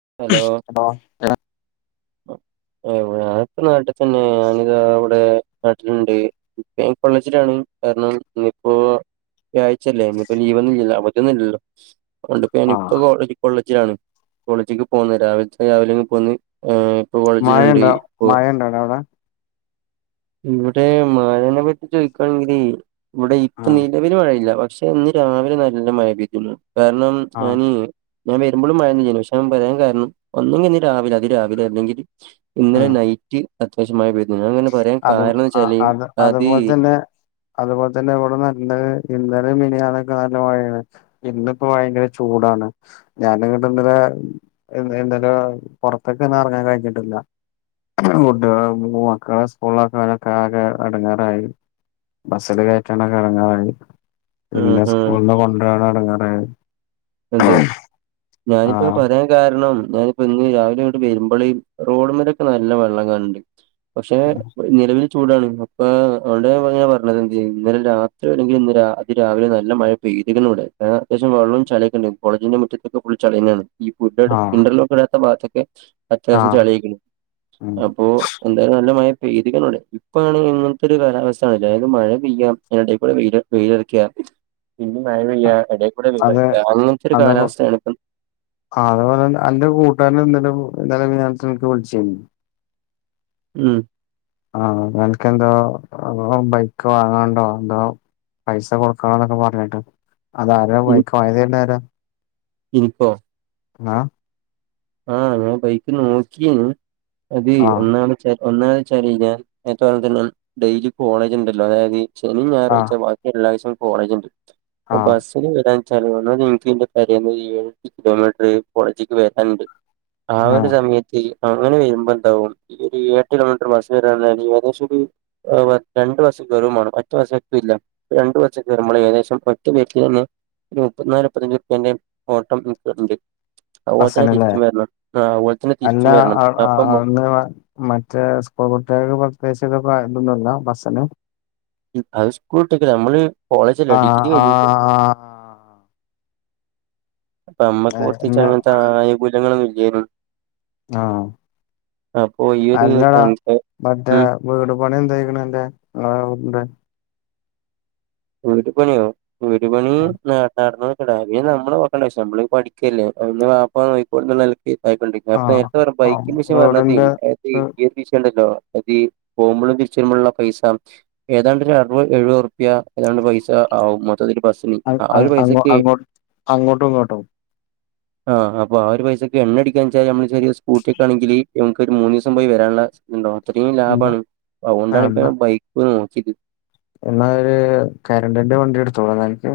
അ [unintelligible] [unintelligible] പ്പ നാട്ടിൽ തന്നെനിത അവിടെ നാട്ടിലുണ്ട് ഇപ്പ ഞ കൊള്ളച്ചിട്ടാണ് കാരണം ഇയിപ്പോൊ വാഴചല്ലേ ഇ ജീവൊന്നും ഇ അവധിയൊന്നും ഇല്ലോ അതൊണ്ട്ിപ്പോ ആഹ് ഞാനിപ്പോ കോ കോളേജിലാണ് കോളേജേക്ക് പോകുന്നത് രാവില രാവിലെങ് പോകുന്ന ഇപ്പൊ വളജിലുണ്ട് മഴയുണ്ടോ ഇപ്പൊ മഴയുണ്ടോടാ അവിടെ ഇവിടെ മാലനെ പറ്റി ചോയിിക്കവാണെങ്കേ ഇവിടെ ഇപ്പ ആഹ് നിലവിില് മഴയില്ല പക്ഷെ ഇന്ന് രാവിലെ നല്ല മഴ പെയ്തിുന്നു കാരണം ആഹ് ഞീ ഞാൻ വരുമ്പോഴും മഴം ഞൻ പറയാൻ കാരണം ഒന്നെങ്കിൽ ഇ രാവിലെ അത് രാവിലെ അല്ലെങ്കിൽ ഇന്നലെ ഉം നൈറ്റ് അത്യാശ്യമായി അങ്ങനെ പറയാൻ അത് കാരണം എന്ന് ആ വെച്ചാല് അത് അതുപോലെ തന്നെ അതുപോലെ തന്നെ ഇവിടെ നല്ല ഇ മിനിയാനൊക്കെ നല്ല മഴയാണ് ഇന്നിപ്പോ ഭയങ്കര ചൂടാണ് ഞാനിങ്ങോട്ട് ഇന്നലെ എ എന്തായാലും പുൊറത്തൊക്ക ഇന്നും ഇറങ്ങാൻ കഴിഞ്ഞിട്ടില്ല ഫുഡ് മൂ മക്കള ളക്കെൊക്കെ ആക്കെ എടങ്ങാറായി ബസ്സിില് കയറ്റാനൊക്കെ എടങ്ങാറായി ആ പിന്നെ ആ സ്കൂള് കൊണ്ടരാണ അടങ്ങറായി അതെ ഞാനിപ്പോ പറയാൻ കാരണം ഞാനിപ്പോ ഇന്ന് രാവിലെ ഇവിടെ വരുമ്പളിും റോഡ് മലൊക്കെ നല്ല വെള്ളം കാണണ്ട് പക്ഷെ നിലവില് ചൂടാണ് അപ്പൊ അതൊണ്ട്ങ്ങനെ പറഞ്ഞത് എന്ത് ചെയ്യ ഇന്നലെ രാത്രിയോ അല്ലെങ്കിൽ ഇന്നലെ അതി രാവിലെ നല്ല മഴ പെയ്ത്ക്ക്ണ് വടെ അത്യാവശ്യം വെള്ളം ചളിം കോളേജിന്റെ മുറ്റത്തൊക്കെ ഫുൾ ചളി തണേന്ന് ഈ ആഹ് ഇന്റർലോക്ക് ഇടാത്ത ഭഗത്തൊക്കെ അത്യാവശ്യം ആഹ് ചെളിയിക്കണം ഉം അപ്പോ എന്തായാലും നല്ല മഴ പെയ്ത്ക്ക്ണ് ഇപ്പാണ് ഇങ്ങനത്തെ ഒരു കാലാവസ്ഥ ആ അതായത് മഴ പെയ്യടെ കൂടെ വെയിലറിക്ക പിന്നെ മഴ പെയ്യ ഇടക്കൂടെ അത വെയിലറിക്ക അതേപോലെ എന്റെ കൂട്ടുകാരെ എന്തലും [unintelligible] രാത്രി ൻക്ക് ബുൾ ച്ചീനി ഉം ആഹ് നക്ക് എന്തോ ബൈക്ക് വാങ്ങണ്ടോ എന്തോ പൈസ കൊടുക്കണംന്നൊക്കെ പറഞ്ഞിട്ട് അതാരാ ബൈക്ക് വാങ്ങിതര്ണതാരാ ഇനിപ്പോ ആഹ് ആഹ് ഞാൻ ബൈക്ക് നോക്കിയന് അത് ആഹ് ഒന്നാമ ഒന്നാ വെച്ചാല് ഞാൻ ഏത്താലന്ന ഡെയിലി കോളേജ് ഉണ്ടല്ലോ അതായത് ശനി ആഹ് ഞായറായിച്ച ബാക്കി എല്ലാ ദിവസും കോളേജ് ഉണ്ട് ആഹ് അപ്പൊ ആഹ് ബസ്സിൽ വരാൻ ചിലവണ ൻക്ക്ന്റെ പെരേന്ന് ഏഴു കിലോമീറ്റർ കോളേജേക്ക് വരാാനുണ്ട് ആ ഒരു ആഹ് സമയത്ത് അങ്ങനെ വരുമ്പോ എന്താവും ഒരു എട്ട് കിലോമീറ് ദിവസവും ഏകദേശം ഒരു രണ്ടു ബസ് കേറുമാണം മറ്റു ബസ് എത്തുല്ല രണ്ടു ബസ് കേറുമ്പം ഏകദേശം വരുമ്പോൾ ഏകദേശം ഒറ്റ വീട്ടിൽ നിന്ന് ഒരു മുപ്പത്തിനാല് മുപ്പത്തഞ്ച് റുപ്പ്യേന്റെ ഓട്ടംണ്ട് ഓനെ ഹസ്സനല്ലേ തിരിച്ച് വണം അല്ല അന്ന് മറ്റേ സ്കൂൾ കുട്ടികൾക്ക് പ്രത്യകി വ ഇന്നല്ല ബസ്സന് ഈ ഹൈസ്കൂൾ ഇട്ടക്ക നമ്മള് കോളേജല്ലേ ആഹ് ഡിഗ്രി വേണ്ടീട്ടേ ആഹ് ആഹ് അപ്പ നമ്മക്ക് പച്ച് ഇന്ന് അങ്ങനത്തെ ആനുകൂല്യങ്ങളൊന്നും ഇല്ലായിരുന്നു ആഹ് ഈ ഒരു അല്ലടാ സംഖ്യ മറ്റേ ഉം വീട് പണി എന്തായിക്കണ് അൻ്റെ ങ്ങളെ വീടിൻ്റെ വീട് പണിയോ വീട് പണി നടന്നോണ്ട് കോ പിന്നെ നമ്മള് പെക്കണ്ട പക്ഷേ നമ്മള് പഠിക്കല്ലേ അ പാപ്പാ നോയിക്കുള്ള ആയിക്കൊണ്ടി അപ്പൊ ആഹ് നേരത്തെ പറഞ്ഞ ആഹ് ബൈക്കിൻ്റെ വിഷം പറഞ്ഞ റോഡിന്റെ ഏത് വിഷയ ഉണ്ടല്ലോ അ പോകുമ്പോഴും തിരിച്ചിരുമ്പോുള്ള പൈസ ഏതാണ്ട്രു അറുപത് എഴുപറ്റുപ്യ ഏതാണ്ട് പൈസ ആവും മൊത്തത്തില് ഒരു ബസിന് അ- ആ ഒരു അ- അങ്ങോ പൈസക്ക് അങ്ങോട്ട് അങ്ങോട്ടും ഇങ്ങോട്ടും ആഹ് അപ്പ ആ ഒരു പൈസക്കെ എണ്ണടിക്കാന്ന് വെച്ചാൽ നമ്മള് യ സ്കൂട്ടിൊക്കെ ആണെങ്കില് നമുക്കൊരു മൂന്ന് ദിവസം പോയി വരാനുള്ളണ്ടും അത്രയും ഉം. ലാഭമാണ് ആ അതുകൊണ്ടാണ് എന്നാ ഇപ്പപ്പോ ബൈക്ക് ക്കുത് എന്നാ ഒരു കരണ്ടിന്റെ വണ്ടി എടുത്തോളാം നിനിക്ക്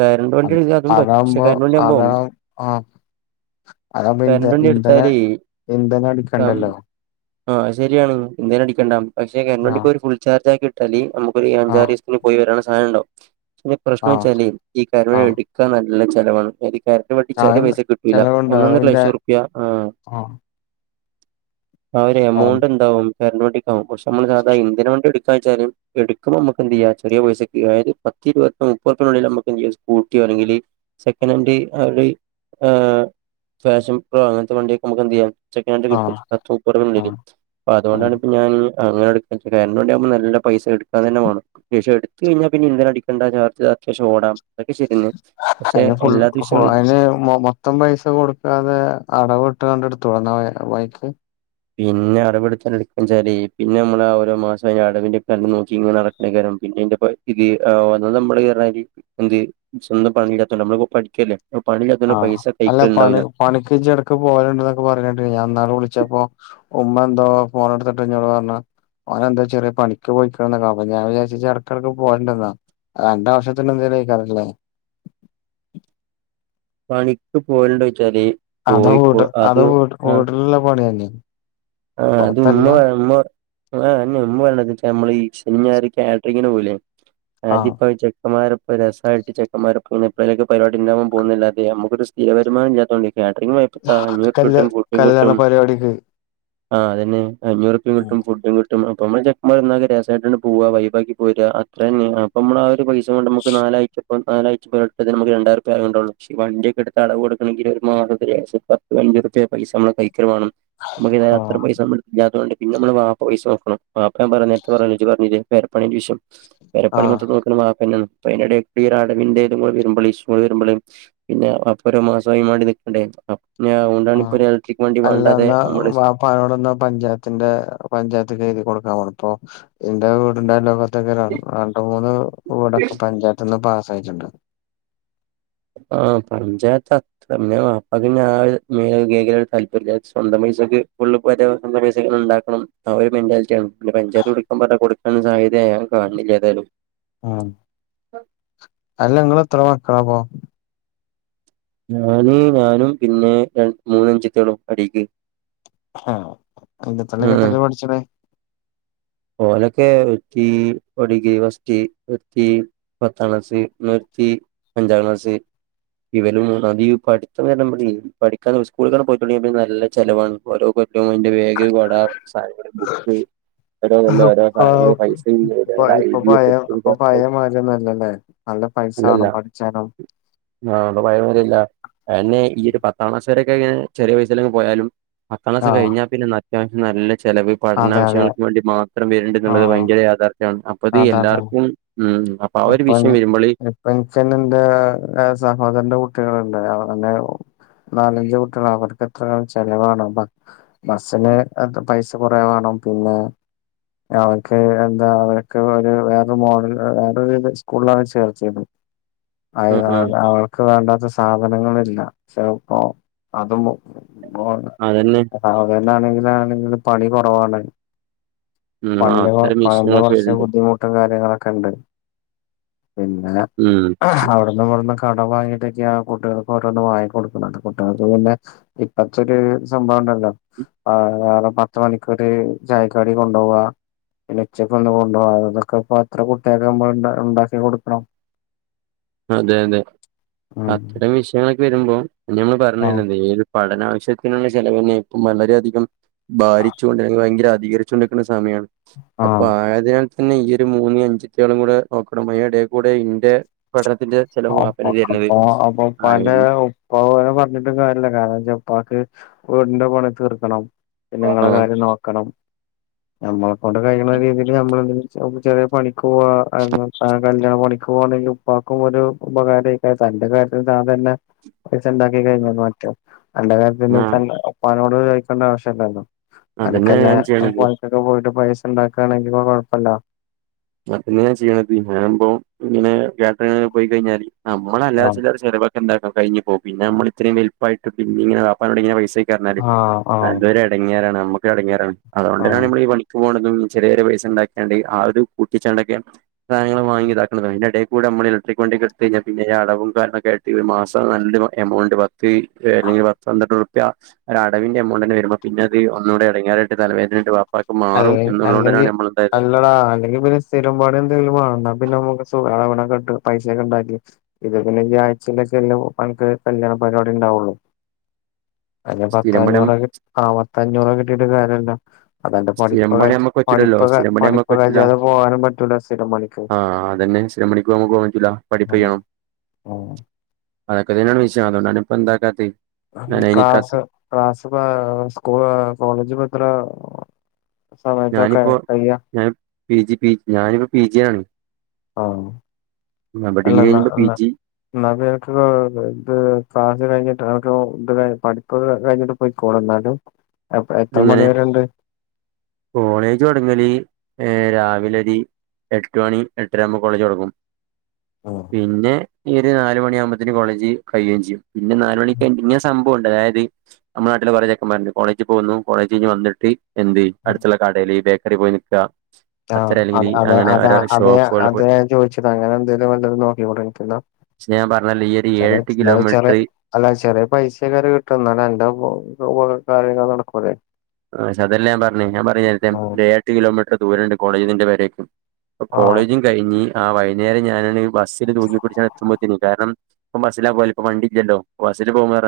കറന്റ് വണ്ടി എടുത്താ അതും ആ പറ്റും പക്ഷെ കറന്റ് വണ്ടി ആ ആകുമ്പോ ആഹ് അതപ്പൊന്ത കറന്റ് വണ്ടി ഇന്ധന എടുത്താല് ഇന്ധനം അടിക്കണ്ടല്ലോ ആഹ് ശരിയാണ് ഇന്ധനം അടിക്കണ്ടാ പക്ഷ കരണ്ട് വണ്ടിപ്പോ ആഹ് വേണ്ടിപ്പോ ഒരു ഫുൾ ചാർജ് ആക്കിട്ടാല് നമുക്ക് ആഹ് അഞ്ചാറിസത്തിന് പോയി വരാള്ള സാധം ഉണ്ടോ പ്രശ്നം ആഹ് വെച്ചാലേ ഈ കരുവഴ ആഹ് എടുക്കാൻ നല്ല ചെലവാണ് എ കാരറ്റ് വണ്ടി ചെറിയ അതെന്നെ പൈസക്ക് കിട്ടൂല ചെലവുണ്ട് ഒന്നൊന്നര അതിന്റെ ലക്ഷം റൂപ്യ ആ ആഹ് ആ ഒരു ആഹ് എമൗണ്ട് എണ്ടാവും [unintelligible] ആകും പക്ഷേ നമ്മള് ഇന്ധന വണ്ടി എടു വെച്ചാല് എടുക്കുമ്പോ നമക്ക് എന്ത്ചെയ ചെറിയ പൈസക്ക് ആയത് പത്തിരുപത് മുപ്പതിനുള്ളിൽ സ്കൂട്ടിയോ അല്ലെങ്കിൽ സെക്കനാൻറ്റ് അവര് ഫാഷൻ പ്രോ അങ്ങനത്തെ വണ്ടിയൊക്കെ നമുക്ക് എന്ത് ചെയ്യാം സെക്കൻനൻ്റ് കിട്ടും ആഹ് പത്തു മുപ്പതുനുള്ളിൽ ആഹ് അപ്പോ അതുകൊണ്ടാണ് ഇപ്പോ ഞാന് അങ്ങനെ എടുക്ക [unintelligible] നല്ല പൈസ എടുക്കാൻ തന്നെ വേണം പൈസ എടു എടുത്ത് കഴിഞ്ഞ പിന്നെ ഇന്ധനം അടിക്കണ്ട ചാർജ് അത്യാവശ്യം ഓടാം അതൊക്കെ ശരിയന്നെ പക്ഷെ അന് ഫു എല്ലാത്ത വിഷയങ്ങളും അതിന് മൊത്തം പൈസ കൊടുക്കാതെ അടവ് എട്ടനടുത്തുണ്ട [unintelligible] ബൈക്ക് പിന്നെ അടവെടു എടുക്കാരി പിന്നെ നമ്മള ഓരോ മാസം അടവിന്റെ ക നോക്കി ഇങ്ങെടക്കണാരം പിന്നെന്റെപ്പ ഇത് വന്ന നമ്മള് എന്ത് സ്വന്തം പണില്ലാത്ത നമ്മളി പഠിക്കല്ലേ പണിയില്ലാത്തോണ്ട് ആഹ് പൈസ അല്ല പി കൈക്കലുണ്ടാവൂല പണി ഇടക്ക് പോവലുണ്ട എന്നൊക്കെ പറഞ്ഞ ഞാൻന്നാ വിളിച്ച പ്പോ ഉമ്മ എന്തോ പോണ എടുത്തോണ്ട് പറഞ്ഞ അവനെന്താ ചെറിയ പണിക്ക് പോയിക്ക ഞാൻ വിചാരിച്ച ഇടക്കിടക്ക് പോകേണ്ടന്നാ രണ്ടാം വർഷത്തിൽ [unintelligible] പണിക്ക് പോയലണ്ട വച്ചാല് അത വട് അവിടുള്ള പണി തന്നെ ആഹ അത് ഉമ്മ ഉമ്മ ആഹ് ഉമ്മ നമ്മള ഈ ശനിഞ്ഞഞാ കാറ്ററിങ്ങിന് പോല്ലേ ആഹ് അതിപ്പ ചെക്കന്മാരപ്പ രസമായിട്ട് ചെക്കന്മാര പ്പോലൊക്ക പരിപാടി ഉണ്ടാവാൻ പോകുന്നില്ലതെ നമുക്കൊരു സ്ഥിര വരുമാനമില്ലാത്തതുകൊണ്ടെ കാറ്ററിംഗ് പോയപ്പോ അഞ്ഞൂറ് കല്യാ കിട്ടും ഫുഡും കല്യാണ കിട്ടും പരിപാടിക്ക് ആഹ്തെ അഞ്ചുറുപ്യ കിട്ടും ആഹ് ഫുഡും കിട്ടും നമ്മള് ചെക്കമാര് രസമായിടന്ന് പോവാ വൈബക്കി പോയിട്ട് അത്ര തന്നെ അപ്പോ നമ്മടെ ഒരു പൈസ നമുക്ക് നാലായിട്ട് ഇപ്പം നാലാഴ്ച നമുക്ക് രണ്ടായിരരൂപ്യ എണ്ടുള്ളൂ വണ്ടിയൊക്കെ എടുത്താല് അടവ് കൊടുക്കാനെങ്കിൽ ഒരു മാസത്തില് ഏകദേശ പത്ത് വണ്ടി അഞ്ഞറുപ പൈസ നമ്മള് കായിക്കല് വേണം നമുക്ക് അത്ര പൈസയില്ലാത്തോണ്ടേ പിന്നെ നമ്മടെ വാപ്പ പൈസ നോക്കണം വാപ്പ പറഞ്ഞത് നേരത്തെ ഇഞ്ച് പറഞ്ഞത് പേരപ്പണിൻ്റെ വിഷയം പെരുപ്പണി ആഹ് മൊത്തം നോക്കണത് വാപ്പ തന്നെയാണ് അപ്പോ അതിനിടയിൽ കൂടെ അടവിന്റെത് കൂടെ വരുമ്പാളെ ഇഷ്യൂ വരുമ്പാളെ പിന്നെ അപ്പര മാസമായിമണ്ടി നിക്കണ്ടേ ഉണ്ടാണ് ഇപ്പൊ ഒരു ഇലക്ട്രിക് വണ്ടി വേണ്ടതെ വാപ്പയോടന്ന് പഞ്ചായത്തിന്റെ പഞ്ചായത്ത് തിയതി കൊടുക്കൻ പറഞ്ഞപ്പോ എന്റെ വീട്ടിൻ്റെ അയാലോ ഇതൊക്കെ രണ്ട് മൂന്ന് വീടൊക്കെ പഞ്ചായത്ത് നിന്ന് പാസ്സായിട്ടുണ്ട് ആ പഞ്ചായത്ത് അത്ര പിന്നെ വാപ്പ പിന്നെ ആ മേഖല താല്പര്യല്ല സ്വന്ത സക്ക് ഫുള് പേര വെക്കുന്ന പൈസ ഉണ്ടാകണം ആ ഒരു മെന്റാലിറ്റിയാണ് പഞ്ചായത്ത് കൊടുക്കാൻ പറഞ്ഞാല് കൊടുക്കുന്ന സാഹചര്യ ഇതേ കാണില്ലതാനും ആഹ അല്ല നിങ്ങള് എത്ര മക്കള അപ്പോ ഞാനി ഞാനും പിന്നെ ര മൂന്നഅനുജത്തികളും ആഹ [unintelligible] എത്ര പഠിച്ചണേ ഓലൊക്കെ ഒത്തി ഒടുകി വസ്തി ഒത്തി പത്താംക്ലാസ് തീ അഞ്ചാം ക്ലാസ് ഇവലും അതി ഈ പഠിത്തമെല്ലാം പഠിക്കാന്നു സ്കൂളിൽ പോയിട്ടുണ്ടേ നല്ല ചിലവാണ് ഓരോ ഏറ്റവും വേണ്ടിയ ബേഗ് കൊട സാധനങ്ങള് ബുക്ക് ഓരോ കൊല്ലം ഓരോ സാധനങ്ങൾ പൈസ ഇപ്പൊ പയ ഇപ്പൊ പയെമാരിയലല്ലേ പൈസ ആണം പഠിച്ചാനും ആഹ ഇപ്പോ പയെമാരിയല്ല എന്നെ ഈ ഒരു പത്താംക്ലാസ് പിള്ളേരൊക്കെ ആയിക്കഴിഞ്ഞാൽ ചെറിയ വയസില് പോയും പത്താംക്ലാസ് ആഹ് കഴിഞ്ഞ പിന്നെ നല്ല നല്ല ചിലപ്പോ ഈ പഠന അതെ അതെ ആവശ്യങ്ങൾക്ക് വേണ്ടി മാത്രം വരുന്നുണ്ടണ്ട് എന്നുള്ളത് ആഹ് ഭയങ്കര യാഥാർ അപ്പത് അതെ അതെ എല്ലാർക്കും ഉ അപ്പൊ ഇപ്പ എനിിക്കെ എന്റെ സഹോദരന്റെ കുട്ടികള്ണ്ട് അവരെന്നെ നാലഞ്ച് കുട്ടികൾ അവർക്ക് എത്ര [inaudible] ചെലവാണ് ബ ബസ്സിന് എത് പൈസ കൊറേ വാണം പിന്നെ അവൻക്ക് എന്താ അവര്ക്ക് ഒരു വേറെ മോഡൽ ഹ് ആ [unintelligible] സ്കൂളിലാണ് ചേർത്തിയത്. ആ അയ് ആ അവള് അവൾക്ക് വേണ്ടാത്ത സാധനങ്ങളില്ല ചെലപ്പോ അതും മു ഗോഡ അതന്നെ സാധനാണെങ്കിലാണെങ്കിലും പണി കൊറവാണ്. ഉം ആ പണിൻ്റെ [unintelligible] അത്തരം പഴെന്റെ വിഷയങ്ങളൊക്കെ കൊറച്ച് വരുന്നുണ്ട് ബുദ്ധിമുട്ടും കാര്യങ്ങളൊക്കെ ഇണ്ട്. പിന്നെ ഉം അവട്ന്നും ഇവട്ന്നൊ കടം വാങ്ങീട്ടെക്കെയാ കുട്ടികൾക്ക് ഓരോന്നും വാങ്ങി കൊടുക്ക്ണത് കുട്ടികൾക്ക് പിന്നെ ഇപ്പത്തൊര് സംഭ ണ്ടല്ലോ ആ വേറെ പത്ത് മണിക്കൊര് ചായക്കടി കൊണ്ടോവാ പിന്നെ ഉച്ചക്ക് ഒന്ന് കൊണ്ടുപോകണം അതന്നൊക്കെ ഇപ്പം എത്ര കുട്ടിയൊക്കെ നമ്മൾ ഉണ്ടാക്കി കൊടുക്കണം അതെ അതെ ഉം അത്തരം വിഷയങ്ങളൊക്കെ വരുമ്പോ ഞമ്മൾ ആഹ് പറഞ്ഞുവരുന്നത് ഈ ഒരു പഠനാവശ്യത്തിനുള്ള ചെിലവന്നെ ഇപ്പം വളരെയധികം ബാരിച്ചൊണ്ടങ്കിൽ ഭയങ്കര അധികരിച്ചൊണ്ടിരിക്കുന്ന സമയമാണ് അപ്പൊ ആഹ് ആയതിനാൽ തന്നെ ഈ ഒരു മൂന്നും അനുഞ്ചത്തിയാളും കൂടെ നോക്കണം അ ഇട കൂടെ ഇന്റെ പഠ അപ്പൊ അപ്പൊ ആയി ഉപ്പാന്റെ ഉപ്പാനെ പറഞ്ഞിട്ട് കാര്യല്ല കാരണം ഇന്റെ ഉപ്പാക്ക് വീടിന്റെ പണി തീർക്കണം പിന്നെ ഞങ്ങള ആഹ് കാര്യം നോക്കണം നമ്മൾ കൊണ്ട് കഴിയുന്ന രീതിയില് നമ്മളെണ്ട് ചെറിയ പണിക്ക് പോവാ കല്യാണം പണിക്ക് പോവാണെങ്കിൽ ഉപ്പാക്കും ഒരു ഉപകാരൊക്കെ തന്റെ കാര്യത്തിൽ താൻ തന്നെ ഉണ്ടാക്കി കഴിഞ്ഞ മറ്റേ അന്റെ കാര്യത്തിൽ ആഹ് ഉപ്പാനോട് ചോദിക്കേണ്ട ആവ്യശല്ലല്ലോ അതന്നെ അനക്കന്നെ ഞാൻ ചെയ്യണത് പണിക്കൊക്കെ പോയിട്ട് പൈസ ഉണ്ടാക്കുകയാണെങ്കിൽ കുഴപ്പമില്ല അതന്നൊ ചെയ്യണത് ഞാനൻ ഇ്പ ഇങ്ങനെ കാറ്ററിങ് പോയി കഴിഞ്ഞാല് നമ്മള അല്ലാെ ആഹ് ചില ചിലവക്കെന്താക്കാം കഴഞ്ഞ പോ പിന്നെ നമ്മള ഇത്രയും വെുപ്പായിട്ട് പിന്ന ഇങ്ങൊ ഇങ്ങന പൈസ പറഞാല് ആഹ് അത് ഒരു ഇടങ്ങാറാണ് നമ്മുക്ക് ഇടങ്ങിയറ അതുകൊണ്ട് ആഹ് താന്നയാണ് നമ്മൾ ഈ പണിക്ക് പോകുന്നത് ചെറിയ ഒരു പൈസ ഇണ്ടാക്കികാണ്ട് ആ ഒരുത് കൂട്ടിച്ചാണ്ടൊക്കെ സാധനങ്ങള് വാങ്ങി ഇതാക്ക്ണത് അതിന്റ എട കൂടെ നമ്മള് ഇലക്ട്രി വണ്ടിക്ക് എടുത്ത് കഴിഞ്ഞൽ പിന്നെ അളവും കാരൊക്കെ ഒരു മാസം ഒരു നല്ല എമൗണ്ട് ത്ത് [unintelligible] പാത്ത് പന്ത്രണ്ട് ഉറുപ്പിക ഒ അടവിന്റെ എമൗണ്ട് തന്ന വരുമ്പോ പിന്ന അത് ഒന്നൂ ഇടങ്ങറായിട്ട് തലവേദന ആയിട്ട് വാ അല്ല അല്ലെങ്കിൽ അല്ലോടാ അല്ലെങ്കിൽ പിന്നെ സ്ഥിരം പണി എന്തങ്കിലും വേണം പിന്നെ നമുക്ക് സുക [unintelligible] പൈസയൊക്കെ ഉണ്ടാക്കി ഇത് പിന്നെ ഞ്ഞ് [unintelligible] [unintelligible] അനക്ക് കല്യാണ പരിപാടി ഉണ്ടാവുള്ളു അതി പത്ത് സ്ഥിരം പണി അഞ്ഞൂറെ ആ പത്തെ അഞ്ഞൂറെ കിട്ടിട്ട് കാര്യല്ല അതന്റെ സ്ഥിരം പഠിപ്പ പണി നമ്മക്ക് പറ്റൂലല്ലോ പഠിപ്പൊ സ്ഥിരം പണി നമ്മക്ക് പഠിപ്പ് പറ്റൂല കജ്ജാദേ പോകാനും പറ്റൂല സ്ഥിരം പണിക്ക് ആ അതന്നെ സ്ഥിരം പണിക്ക് നമുക്ക് പോകാൻ പറ്റൂല പഠിപ്പ് കയ്യണം ആഹ്. അതൊക്കെ തന്നെയാണ് വിഷയം അതോണ്ടാണ് ഇപ്പ എന്താക്കാത്തി. ക്ലാസ് ക്ലാസ് പ സ്കൂൾ കോളേജ് ഭദ്ര ഞാനിപ്പോ ഞാൻ പി ജി പി ഞാനിപ്പോ പി ജി ആണ്. ആഹ്. അല്ല ഡിഗ്രി അല്ല കഴിയുമ്പോ പി അല്ല ജി എന്നാപ്പ എനക്ക് ഇത് കാജ കഴി ട്ടാകെ ഇത് പഠിപ്പ് കഴിഞ്ഞിട്ട് പോയിക്കോള് എന്നാല്. എങ്ങനെ കോളേജ് തൊടങ്ങല് ഏഹ് രാവിലെരി എട്ട് മണി എട്ടര ആവുമ്പോ കോളേജ് തൊടങ്ങും. ആഹ് പിന്നെ ഈ ഒരു നാല് മണി ആവുമ്പത്തേന് കോളേജ് കഴിയേം ചെയ്യും പിന്നെ നാലുമണിക്ക് പിന്നെ സം ബോണ്ട് അതായത് നമ്മ നാട്ടില് കുറേ ചെക്കന്മാരിണ്ട് കോളേജിൽ പോകുന്നു കോളേജ് കഞ്ഞ് വന്നിട്ട് എന്ത് അടുത്തുള്ള കടെല് ബേക്കറി പോയി നിക്ക ആ അ അത അത അതെ ഷോപ്പുകൾ പോയി അതെ ചോദിച്ചത് അങ്ങനെ എന്തേലും വല്ല നോക്കിക്കൂടെ ആൻക്ക് എന്ന. പക്ഷെ ഞാൻ പറഞ്ഞല്ലോ ഈ ഒരു ചെറ ഏഴെട്ട് എന്നാല് ചെറിയ കിലോമീറ്റർ അല്ല ചെറിയ പൈസ കറി കിട്ടും എന്നാലും എന്റെ അഹ് കാര്യങ്ങള് നടക്കൂലെ? പ് അതല്ല ഞാ പറഞ്ഞു ഞാൻ പറഞ്ഞ നേരത്തെ ആഹ് ഏ എട്ട് കിലോമീറ്റർ ദൂര ഉണ്ട് കോളേജ് നിന്റെ വരേക്കും ഇപ്പൊ ആഹ് കോളേജും കഴിഞ്ഞ് ആ വൈന്നേരം ഞാനാണെ ബസിൽ തൂക്കി പിടിച്ചാണ് എത്തുമ്പോത്തിന് കാരണം ഇപ്പം ബസ്സില പോല ഇപ്പ വണ്ട ഇല്ലല്ലോ അരി പോകേറ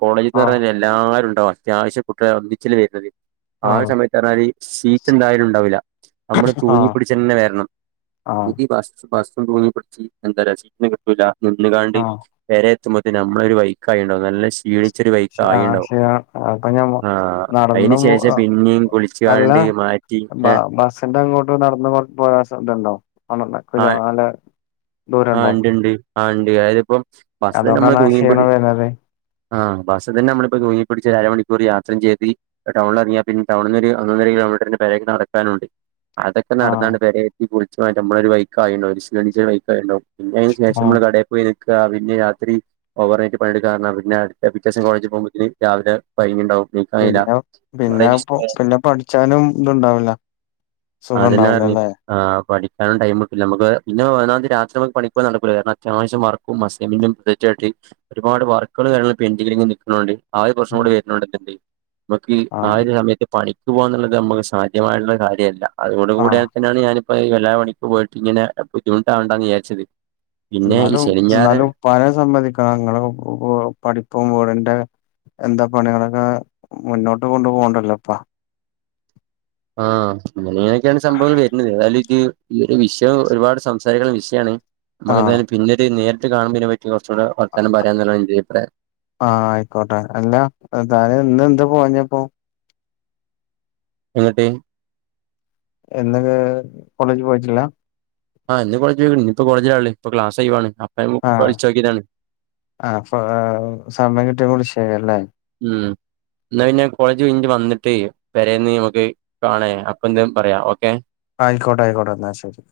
കോളേജ് എന്ന് ആഹ് പറഞ്ഞൽ എല്ലാരും ഉണ്ടാവും അത്യാവശ്യം കുട്ടിക ഒന്നിച്ചിൽ വരുന്നത് ആ ആഹ് സമയത്ത് പറഞ്ഞാല് സീറ്റ് എന്തായാലും ഉണ്ടാവില്ല നമ്മള് തൂങ്ങി ആഹ് പിടിച്ചന്നെ വരണം ആഹ് തൂങ്ങി എന്തീറ്റന് കിട്ടൂല്ല നിന്നുകാണ്ട് ആഹ് വേറെ നമ്മളൊ ഒരു ബൈക്ക ആ ഉണ്ടോ നല്ല ഷി ആ ശരി അപ്പൊ ഞാൻ ആഹ് അയിന് ശേഷം പിന്നിം അല്ല കുളിച്ച്കാണ്ട് മാറ്റി ഏഹ് ബസിന്റെ അങ്ങോട്ട് നടന്ന് പോയാ [unintelligible] ആ ഇണ്ട് ഇണ്ട് ആ ഇണ്ട് അതിപ്പം ബസലെന്നെ നമ്മള് അതുകൊണ്ടാണ് ആ തൂങ്ങി പ്പിടി ക്ഷീണം വരുന്നത് ആഹ ബസ് തന്നെ നമ്മിപ്പോ തൂങ്ങിപ്പിടിച്ച് ഒരു അരമണിക്കൂർ യാത്ര ചെയ് ടൗണിൽ അറങ്ങിയ പിന്ന ടൗണന്ന് ഒരു ഒന്നൊന്നര നടക്കാനുണ്ട് അതൊക്കെ ആഹ് നടന്നാണ്ട് വരെ എത്തി കുളിച്ചു നമ്മള ഒരു ബൈക്ക് ആയ ഒരു ശീ ബൈക്ക് ആയണ്ടോ പിന്നെ അതിനുശേഷ ആഹ് നമ്മൾ കടയിൽ പോയി അ രാത്രി ഓവർനൈറ്റ് പണിയെടുക്കാ പിറ്റേസം കോളേജിൽ പോകുമ്പോ ഇതിന് രാവിലെ കൊയങ്ങിണ്ടാവും പിന്നെ പിന്നെ പിന്നെ പഠിച്ചാലും ഇതുണ്ടാവില്ല സുഖം അതെന്നെ ഉണ്ടാവില്ല പറഞ്ഞി അല്ലേ ആ പഠിക്ക കാരണം ടൈംമട്ടില്ല നമക്ക് പിന്ന ഒന്നാമ രാത്രി നമു പണി പോല്നടക്കുല കാരണം അത്വശ്യ വർക്കും മസ്യും പ്രത്യകായിട്ട് ഒരുപാട് വർക്കുകൾ കാര്യങ്ങ പെന് നിൽക്കണണ്ട് ആ ഒരു കുറച്ചും കൂടെ വരരുന്നുണ്ടുണ്ട് നമുക്ക് ആ ആഹ് ഒരു സമയത്ത് പണി പോക എന്നത് നമു സാധ്യുള്ള കാര്യല്ല ആഹ് അതോടുകൂടാതെ തന്നെയാണ് ഞാന അപ്പൊ എല്ലാ മണിക്ക് പോയിട്ട് ഇങ്ങനെ ബുദ്ധിമുട്ടാവണ്ടന്ന് വിചാരിച്ചത് പിന്നെ ഈ എന്നാലും ശനിയും ഞായറും എന്നാലും പല സംമ്മന്തിക്ക ഞങ്ങള് പഠിപ്പുമ്പോ എന്താ പണികളൊക്കെ മുന്നോട്ട് കൊണ്ടു പോകണ്ടല്ലോ ഇപ്പ ആ അങ്ങന ഇങ്ങനെയൊക്കെയാണ് സംഭവങ്ങൾ വരുന്നത്ഏതായാലും ഈ ഒരു വിഷയം ഒരുപാട് സംസാരിക്കുന്ന വിഷയമാണ് നമുക്ക് എന്തായാലും പിന്നെ ഒരു നേരിട്ട് കാണുമ്പോ ഇനി പറ്റി കുറച്ചുകൂടെ വർത്താനം പറയാന്നുള്ളതാണ് എന്റെ അഭിപ്രായം ആ ആയിക്കോട്ടെ അല്ല താന് ഇന്ന് എന്ത് പോഞ്ഞ ആ [unintelligible] പിന്നട്ട എന്ത കോളേജ് പോയിട്ടില്ല ആഹ് കോളേജ പോയി ഇപ്പോ കോളേജില ആ ഇൊ ക്ലാസ ഒയ് വ് ആണ് ആ ആപ്പ സമയം കിട്ടിയ കള ശല്ലേ ഉം എന്നാ പിന്നെ കോളേജ് കഞ് വന്നിട്ട് വരന്ന് നമുക്ക് കാണേ അപ്പ എന്ത പറയാ ഓക്കെ ആയിക്കോട്ടെ ആയിക്കോട്ടെ എന്ന എന്നാ ശരി